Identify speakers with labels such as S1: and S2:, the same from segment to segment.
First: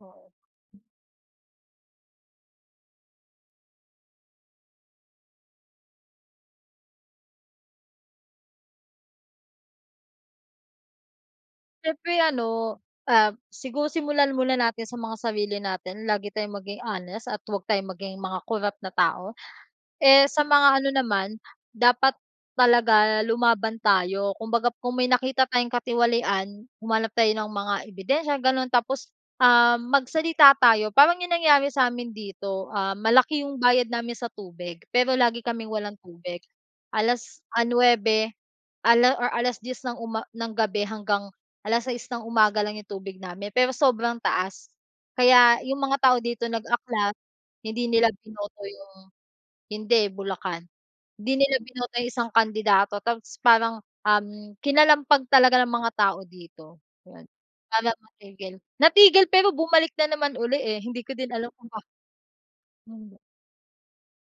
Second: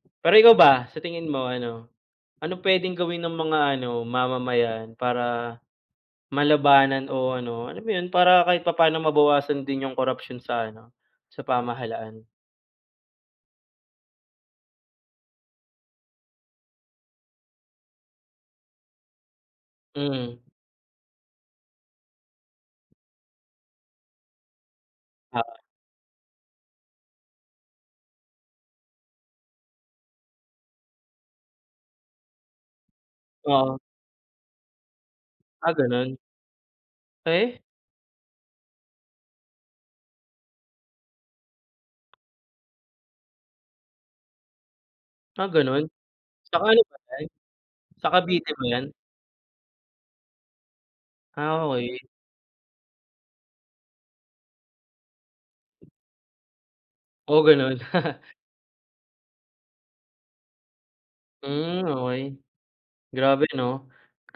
S1: Oo.
S2: Pero ikaw ba, sa tingin mo ano, anong puwedeng gawin ng mga ano mamamayan para malabanan o ano, alam mo 'yon para kahit papaano mabawasan din yung korapsyon sa ano, sa
S1: Siyempre
S2: pamahalaan?
S1: ano, ah, siguro simulan muna natin sa mga sarili natin lagi tayong maging honest at 'wag tayong maging mga corrupt na tao. Eh, sa
S2: Mhm.
S1: mga ano naman dapat talaga lumaban tayo kumbaga kung may nakita
S2: Oo.
S1: tayong katiwalian humanap tayo ng mga ebidensya gano'n tapos, um, magsalita tayo parang yung nangyari sa'min dito, ah, malaki yung
S2: Oo.
S1: bayad namin sa tubig pero lagi kaming
S2: Ah,
S1: walang
S2: gano'n?
S1: tubig alas
S2: Eh?
S1: nuwebe or 10:00 ng uma ng gabi hanggang 6:00 ng umaga lang yung tubig namin pero sobrang taas.
S2: Ah,
S1: Kaya yung
S2: gano'n,
S1: mga tao dito
S2: sa ano ba
S1: nag-aklas
S2: 'yan,
S1: hindi nila
S2: sa Cavite
S1: binoto
S2: ba 'yan?
S1: yung hindi Bulacan hindi nila
S2: Ah,
S1: binoto
S2: okey.
S1: yung isang kandidato tapos parang, um, kinalampag talaga ng mga tao dito
S2: Oh, gano'n?
S1: para matigil, natigil pero bumalik na naman, eh, hindi ko din alam
S2: Hmm,
S1: bakit,
S2: okey
S1: hindi.
S2: grabe 'no?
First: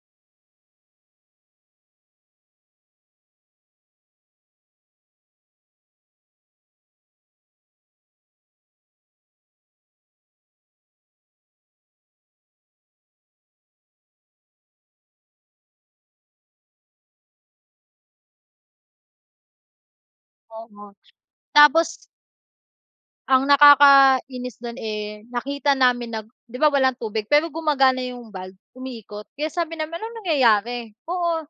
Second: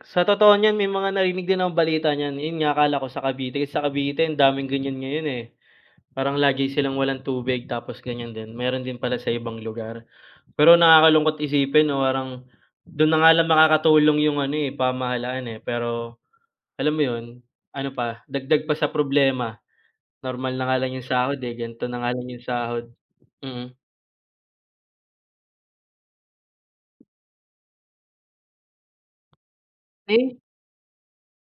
S2: Sa totoo niyan may mga narinig din ang balita niyan 'yon nga akala ko sa Cavite sa Cavite ang daming gan'yan ngayon, eh. Parang lagi silang walang tubig tapos gan'yan din meron din pala sa ibang lugar pero nakakalungkot isipin 'no parang dun na nga lang makakatulong yung ano, eh, pamahalaan, eh, pero alam mo 'yon, ano pa dagdag pa sa problema, normal na nga
S1: Tama,
S2: lang yung sahod, eh, ganito
S1: tapos.
S2: na nga lang 'yung sahod,
S1: Ang
S2: mm.
S1: nakakainis do'n, eh, nakita namin nag di ba, walang tubig pero gumagana yung valve, umiikot kaya sabi namin, "Anong
S2: Eh?
S1: nangyayari, oo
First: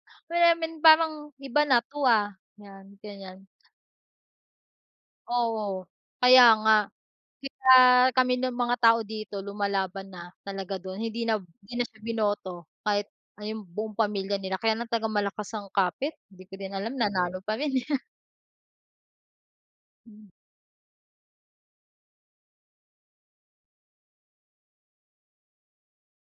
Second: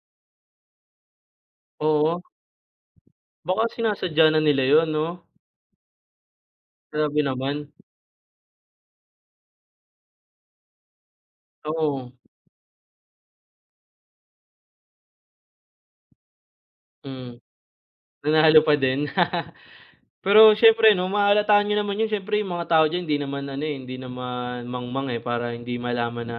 S1: parang iba na 'to,
S2: Oo.
S1: ah," 'yan gan'yan.
S2: Baka sinasadya na nila 'yon 'no?
S1: Oo, kaya nga.
S2: Grabe
S1: Di
S2: naman.
S1: ba, kami ng mga tao dito lumalaban na talaga dun hindi na hindi na siya
S2: Oo.
S1: binoto kahit ayun buong pamilya nila kaya ng tag malakas ang kapit hindi ko din alam
S2: Hmm,
S1: nanalo pa rin, eh.
S2: nanalo pa din.
S1: Hmm.
S2: Pero siyempre 'no mahahalata niyo naman 'yon siyempre yung mga tao diyan, hindi naman ano, eh, hindi naman mangmang, eh, para hindi malaman na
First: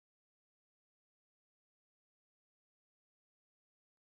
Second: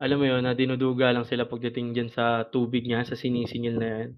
S2: alam mo 'yon na dinuduga lang sila pagdating diyan sa tubig niya sa sinisingil na 'yan.